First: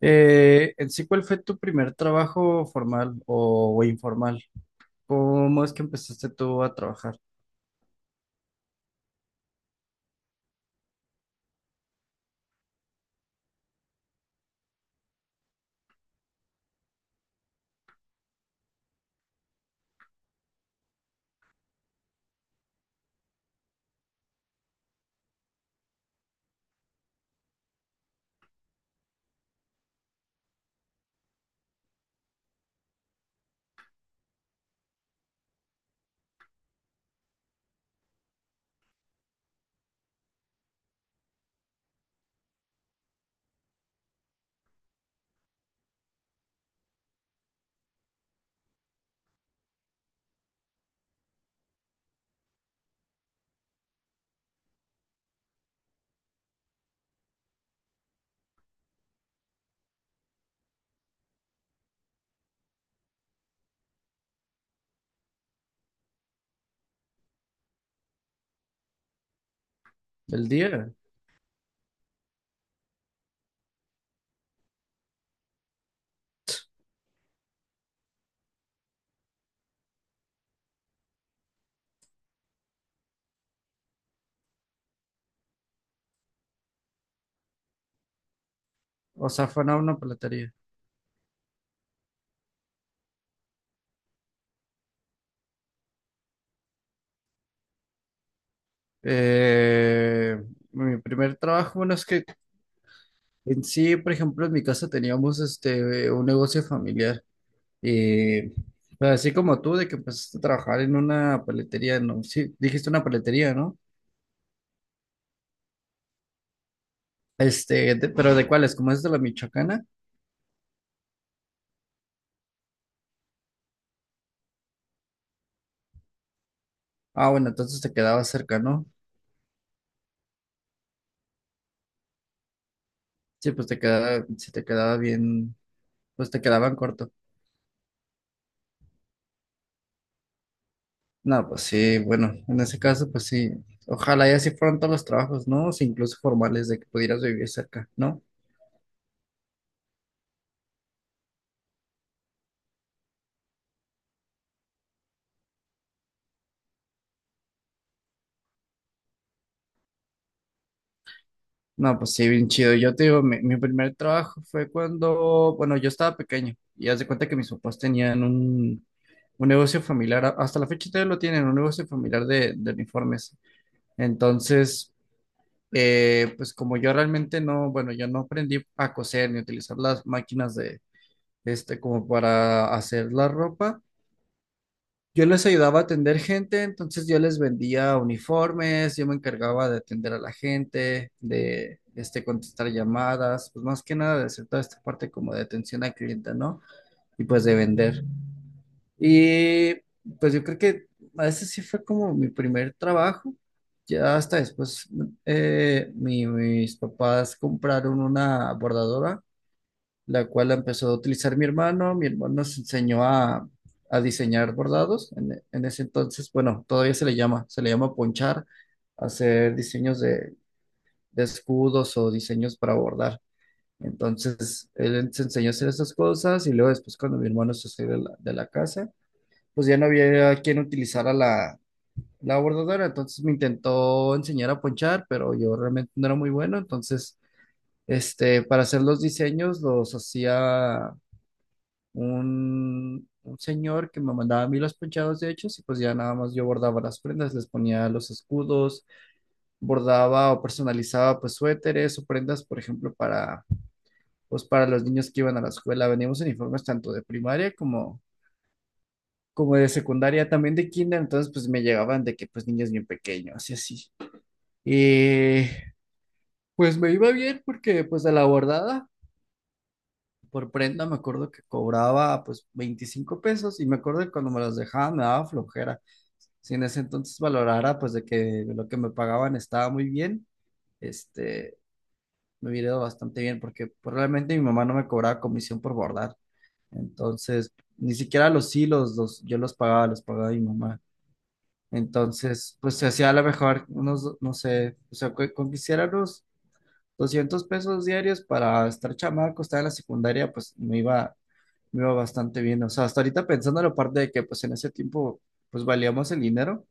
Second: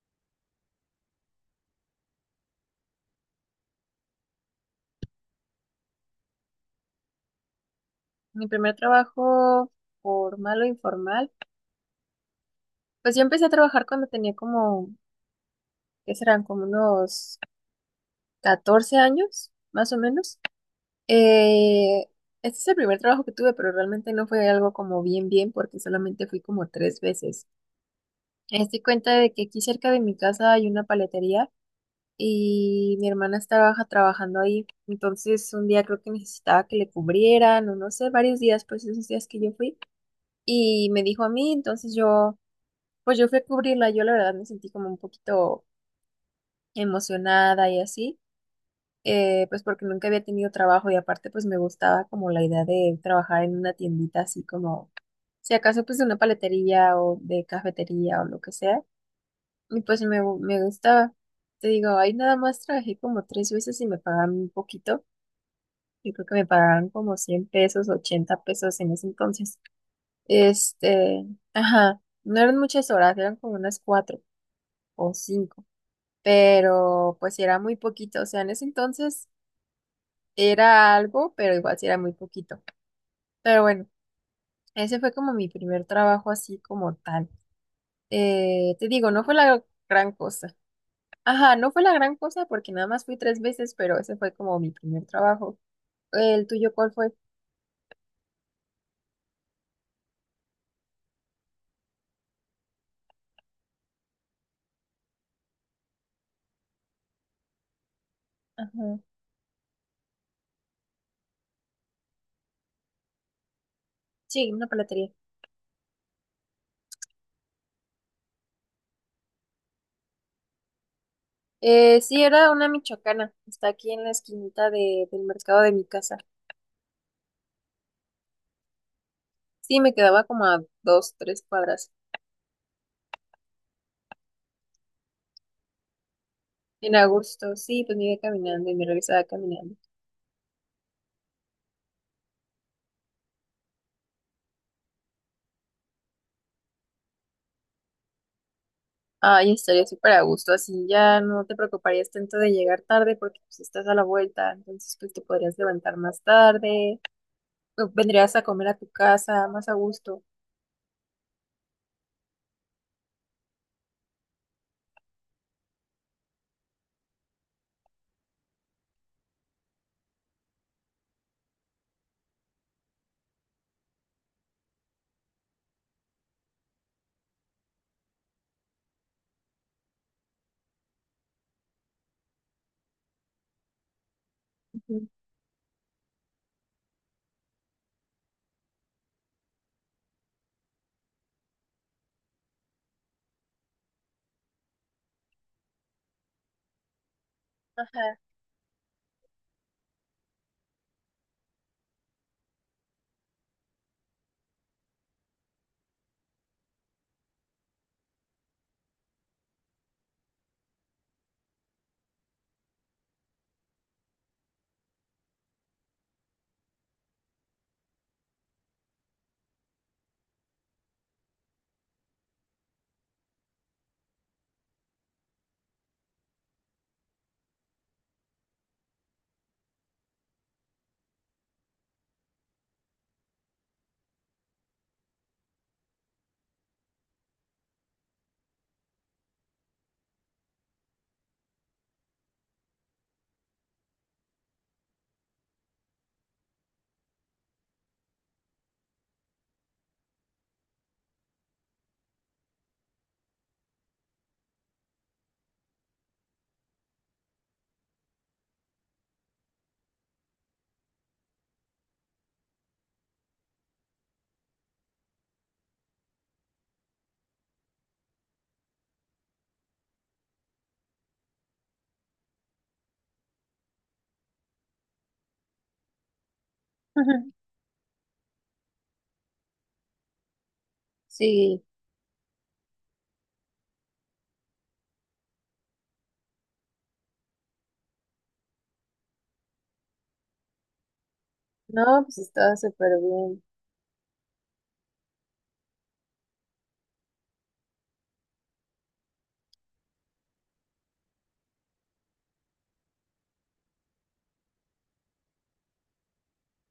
En sí, ¿cuál fue tu primer trabajo formal o informal? ¿Cómo es que empezaste tú a trabajar? Mi primer trabajo formal o informal, pues yo empecé a trabajar cuando tenía como, ¿qué serán? Como unos 14 años, más o menos. Eh, este es el primer trabajo que tuve, pero realmente no fue algo como bien, bien, porque solamente fui como tres veces. Me di cuenta de que aquí cerca de mi casa hay una paletería y mi hermana estaba trabajando ahí. Entonces un día creo que necesitaba que le cubrieran o no sé, varios días, pues esos días que yo fui. Y me dijo a mí, entonces yo pues yo fui a cubrirla. Yo la verdad me sentí como un poquito emocionada y así. Pues porque nunca había tenido trabajo y aparte pues me gustaba como la idea de trabajar en una tiendita, así como, si acaso pues de una paletería o de cafetería o lo que sea, y pues me gustaba. Te digo, ahí nada más trabajé como tres veces y me pagaban un poquito. Yo creo que me pagaban como 100 pesos, 80 pesos en ese entonces. ¿El día? Este, ajá, no eran muchas horas, eran como unas cuatro o cinco. Pero pues sí era muy poquito, o sea, en ese entonces era algo, pero igual sí era muy poquito. Pero bueno, ese fue como mi primer trabajo así como tal. Te digo, no O fue sea, la fue en una gran paletería. cosa. Ajá, no fue la gran cosa porque nada más fui tres veces, pero ese fue como mi primer trabajo. ¿El tuyo cuál fue? Eh, Mi primer trabajo, bueno, es que en sí, por ejemplo, en mi casa teníamos este, un negocio familiar. Y Ajá. pues, así como tú, de que empezaste a trabajar en una paletería, ¿no? Sí, dijiste una paletería, ¿no? Sí, una paletería. Este, pero ¿de cuáles? ¿Cómo es de la Michoacana? Sí, era una michoacana. Está aquí en la esquinita del mercado de mi casa. Ah, bueno, entonces te quedaba cerca, ¿no? Sí, me quedaba como a dos, tres cuadras. Sí, pues te quedaba, si te quedaba bien, pues te quedaban En corto. agosto, sí, pues me iba caminando y me regresaba caminando. No, pues sí, bueno, en ese caso, pues sí. Ojalá y así fueran todos los trabajos, ¿no? O sea, incluso formales de que pudieras vivir cerca, ¿no? Ay, estaría súper a gusto, así ya no te preocuparías tanto de llegar tarde porque pues estás a la vuelta, entonces pues te podrías levantar más tarde, o vendrías a comer a tu casa más a gusto. No, pues sí, bien chido. Yo te digo, mi primer trabajo fue cuando, bueno, yo estaba pequeño y haz de cuenta que mis papás tenían un negocio familiar, hasta la fecha todavía lo tienen, un negocio familiar de uniformes. Entonces, pues como yo realmente no, bueno, yo no aprendí a coser ni a utilizar las máquinas este, como para hacer la ropa. Ujú. Yo les ayudaba a atender gente, entonces yo les vendía uniformes, yo me encargaba de atender a la gente, de, este, contestar llamadas, pues más que nada de hacer toda esta parte como de atención al cliente, ¿no? Y pues de Ajá. vender. Y pues yo creo que ese sí fue como mi primer trabajo. Ya hasta después mis papás compraron una bordadora, la cual la empezó a utilizar mi hermano. Mi hermano nos enseñó a diseñar bordados. En ese entonces, bueno, todavía se le llama ponchar, hacer diseños de escudos o diseños para bordar. Entonces, él se enseñó a hacer esas cosas y luego después cuando mi hermano se salió de de la casa, pues ya no había quien utilizara la bordadora. Entonces me intentó enseñar a ponchar, pero yo realmente no era muy bueno. Entonces, este, para hacer los diseños los hacía un señor que me mandaba a mí los ponchados de hechos y pues ya nada más yo bordaba las prendas, les ponía los escudos, bordaba o personalizaba pues suéteres o prendas, por ejemplo, para pues para los niños que iban a la escuela. Veníamos uniformes tanto de primaria como de secundaria, también de kinder, entonces pues me llegaban de que pues niños bien pequeños y así. Y pues me iba bien porque pues de la bordada por prenda me acuerdo que cobraba pues 25 pesos y me acuerdo que cuando me las dejaban me daba flojera. Si en ese entonces Ujú. valorara pues de que lo que me pagaban estaba muy bien, este, Sí, me hubiera ido bastante bien porque probablemente mi mamá no me cobraba comisión por bordar. Entonces, ni siquiera los hilos los, yo los pagaba mi mamá. no, pues estaba Entonces, pues se súper hacía a lo bien. mejor unos, no sé, o sea, con que hiciera unos 200 pesos diarios para estar chamaco, estar en la secundaria, pues me iba bastante bien. O sea, hasta ahorita pensando en la parte de que pues en ese tiempo pues valíamos el dinero.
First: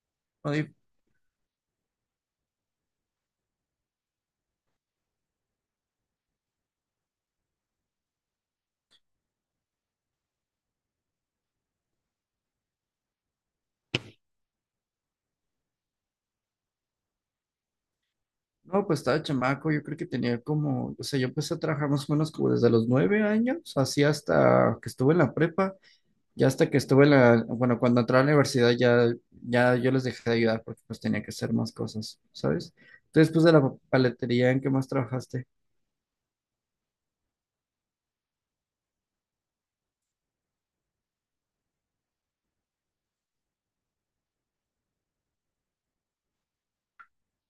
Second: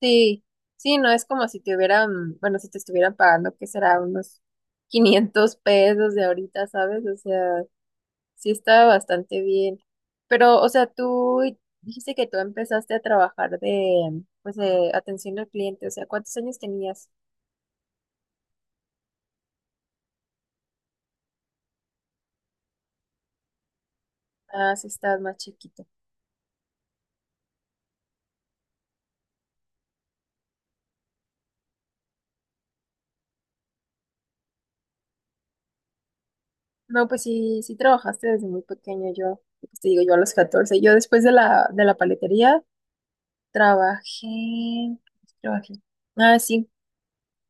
Sí, No, Y, sí, no es como si te hubieran, bueno, si te estuvieran pagando, que será unos 500 pesos de ahorita, ¿sabes? O sea, sí, estaba bastante bien. Pero, o sea, tú dijiste que tú empezaste a trabajar de, pues, de atención al cliente. O sea, ¿cuántos años tenías? no, pues estaba chamaco, yo creo que tenía como, o sea, yo empecé a trabajar más o menos como desde los 9 años, así Ah, hasta sí, que estuve en estabas la más prepa, chiquito. ya hasta que estuve en la, bueno, cuando entré a la universidad ya, ya yo les dejé de ayudar porque pues tenía que hacer más cosas, ¿sabes? Entonces, después de la paletería, ¿en qué más trabajaste? No, pues sí, sí trabajaste desde muy pequeño. Yo, pues te digo, yo a los 14. Yo después de la paletería trabajé, trabajé. Ah, sí.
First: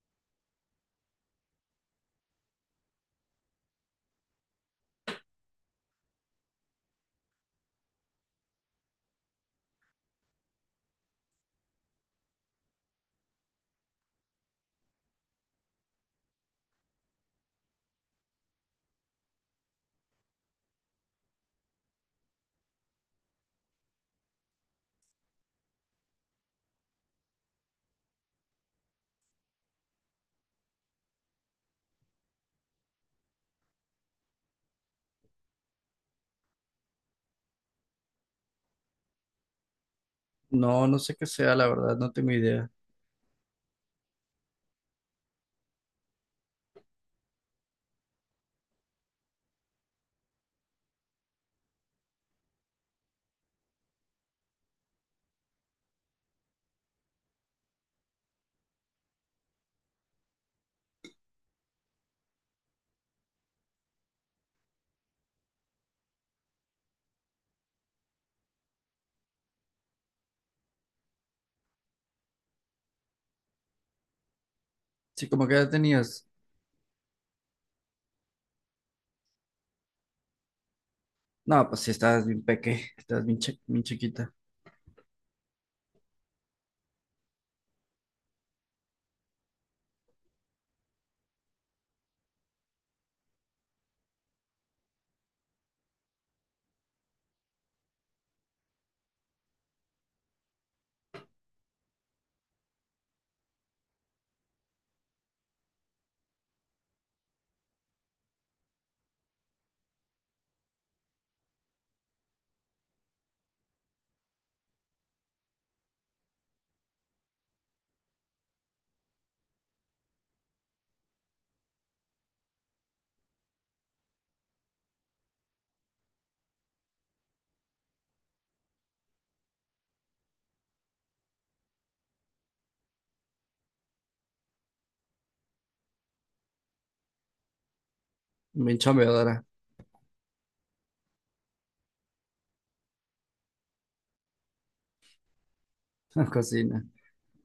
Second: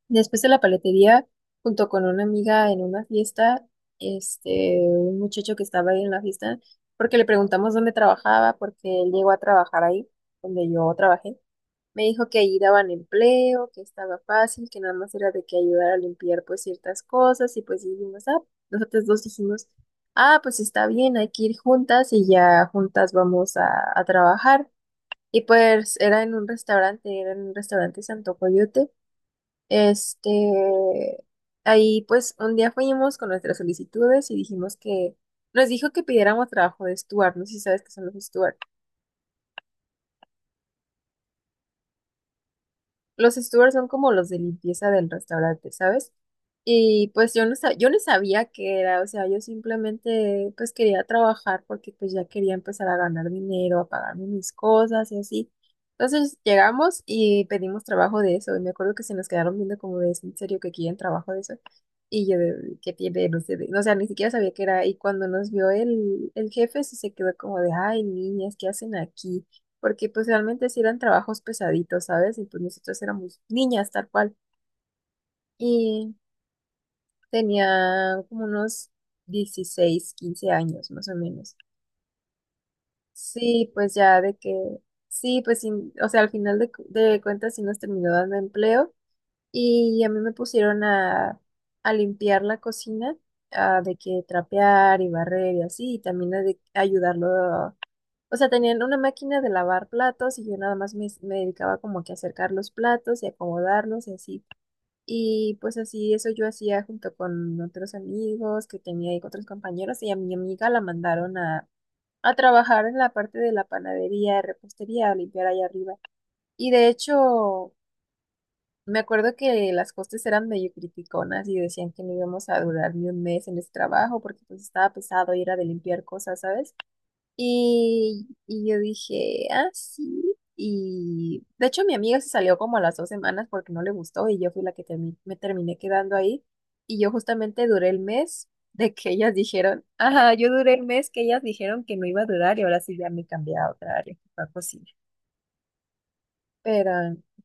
Después de la paletería, junto con una amiga en una fiesta, un muchacho que estaba ahí en la fiesta, porque le preguntamos dónde trabajaba, porque él llegó a trabajar ahí, donde yo trabajé, me dijo que ahí daban empleo, que estaba fácil, que nada más era de que ayudar a limpiar pues ciertas cosas, y pues dijimos, ah, nosotros dos dijimos, ah, pues está bien, hay que ir juntas y ya juntas vamos a trabajar. Y pues era en un restaurante, era en un restaurante Santo Coyote. Este, ahí pues un día fuimos con nuestras solicitudes y dijimos que nos dijo que pidiéramos trabajo de Stuart, no sé si sabes qué son los Stuart. No, no sé qué sea, la verdad, no tengo idea. Los stewards son como los de limpieza del restaurante, ¿sabes? Y pues yo no sabía qué era, o sea, yo simplemente pues quería trabajar porque pues ya quería empezar a ganar dinero, a pagarme mis cosas y así. Entonces llegamos y pedimos trabajo de eso, y me acuerdo que se nos quedaron viendo como de, "¿Es en serio que quieren trabajo de eso?" Y yo de, ¿qué tiene? No sé, de- o sea, ni siquiera sabía qué era, y cuando nos vio el jefe sí se quedó como de, ay, niñas, ¿qué hacen aquí? Porque pues realmente sí eran trabajos pesaditos, ¿sabes? Y pues nosotros éramos niñas tal cual. Sí, como que ya Y tenías. tenía como unos 16, 15 años más o menos. No, pues sí, estás bien peque, estás bien, Sí, bien pues ya chiquita. de que, sí, pues sin- o sea, al final de cuentas sí nos terminó dando empleo y a mí me pusieron a limpiar la cocina, a de que trapear y barrer y así, y también a de ayudarlo. O sea, tenían una máquina de lavar platos y yo nada más me dedicaba como que a acercar los platos y acomodarlos y así. Y pues así eso yo hacía junto con otros amigos que tenía ahí con otros compañeros y a mi amiga la mandaron a trabajar en la parte de la panadería, repostería, a limpiar ahí arriba. Y de hecho, me acuerdo que las costes eran medio criticonas y decían que no íbamos a durar ni un mes en ese trabajo porque pues estaba pesado y era de limpiar cosas, ¿sabes? Y yo dije, ah, sí. Y de hecho mi amiga se salió como a las 2 semanas porque no le gustó y yo fui la que me terminé quedando ahí. Y yo justamente duré el mes Bien de que ellas chambeadora dijeron, ajá, yo duré el mes que ellas dijeron que no iba a durar y ahora sí ya me cambié a otra área, que fue cocina. en cocina. Pero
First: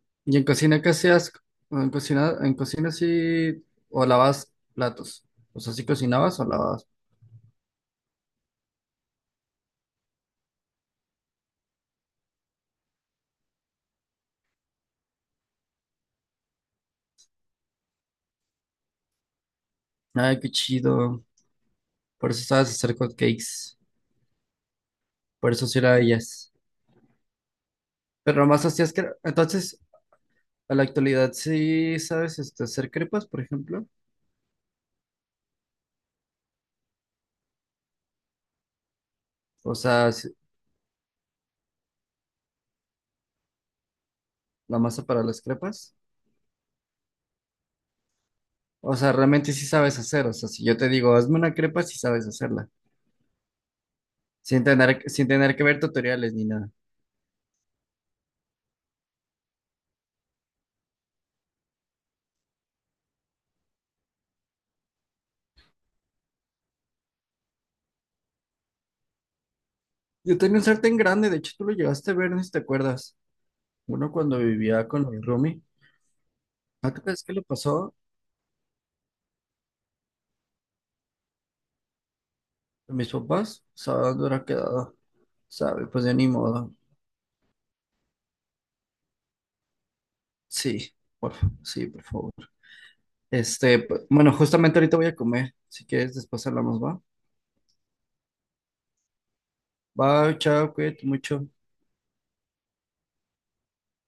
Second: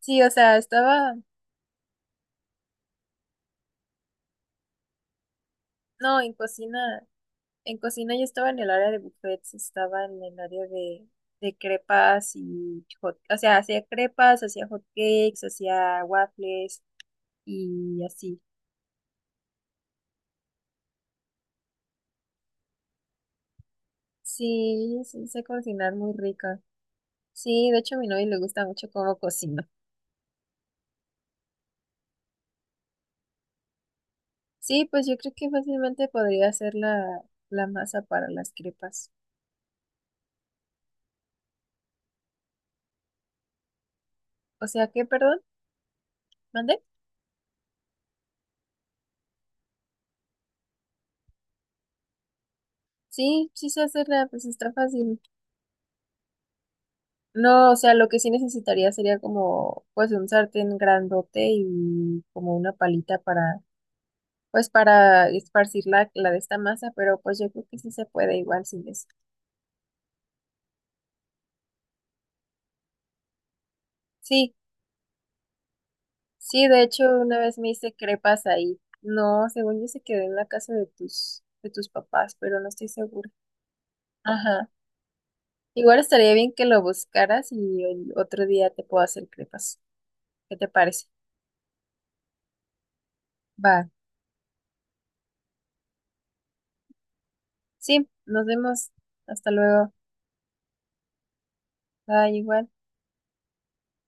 sí, o ¿Y en sea, cocina qué estaba, hacías? ¿O en cocina, sí o lavas platos? O sea, ¿sí no, en cocinabas o lavabas? cocina. En cocina yo estaba en el área de buffets, estaba en el área de, crepas y hot, o sea, hacía crepas, hacía hot cakes, hacía waffles y así. Ay, qué chido. Por eso sabes hacer hot cakes. Sí, sí, sé Por eso sí cocinar era muy ellas. rica. Sí, de hecho a mi novio le Pero gusta nomás mucho hacías que. cómo cocino. Entonces, a la actualidad, sí, ¿sabes este, hacer crepas, por ejemplo? Sí, pues yo creo que fácilmente podría hacer la, masa para las crepas. O sea, O la sea, ¿qué, masa para perdón? las crepas. ¿Mandé? O sea, realmente sí sabes hacer. O sea, si yo te digo, hazme una crepa, sí sabes hacerla. Sí, sí sé hacerla, pues está fácil. Sin tener que ver tutoriales ni nada. No, o sea, lo que sí necesitaría sería como, pues, un sartén grandote y como una palita para, pues, para esparcir la de esta masa, pero pues yo creo que sí se puede igual sin eso. Yo tenía un sartén grande, de hecho tú lo llegaste a ver, no sé si te acuerdas. Uno cuando Sí, vivía con mi roomie. sí, de ¿A qué hecho, crees que una le vez me hice pasó crepas ahí. No, según yo se quedó en la casa de tus papás, pero no estoy a mis segura. papás? O sea, ¿dónde habrá Ajá. quedado? ¿Sabe? Igual Pues ya ni estaría bien que modo. lo buscaras y el otro día te puedo hacer crepas. ¿Qué te Sí, parece? Sí, por favor. Este, Va. Bueno, justamente ahorita voy a comer. Si quieres, después hablamos, ¿va? Sí, nos vemos. Hasta luego. Bye, chao, cuídate mucho. Bye, igual.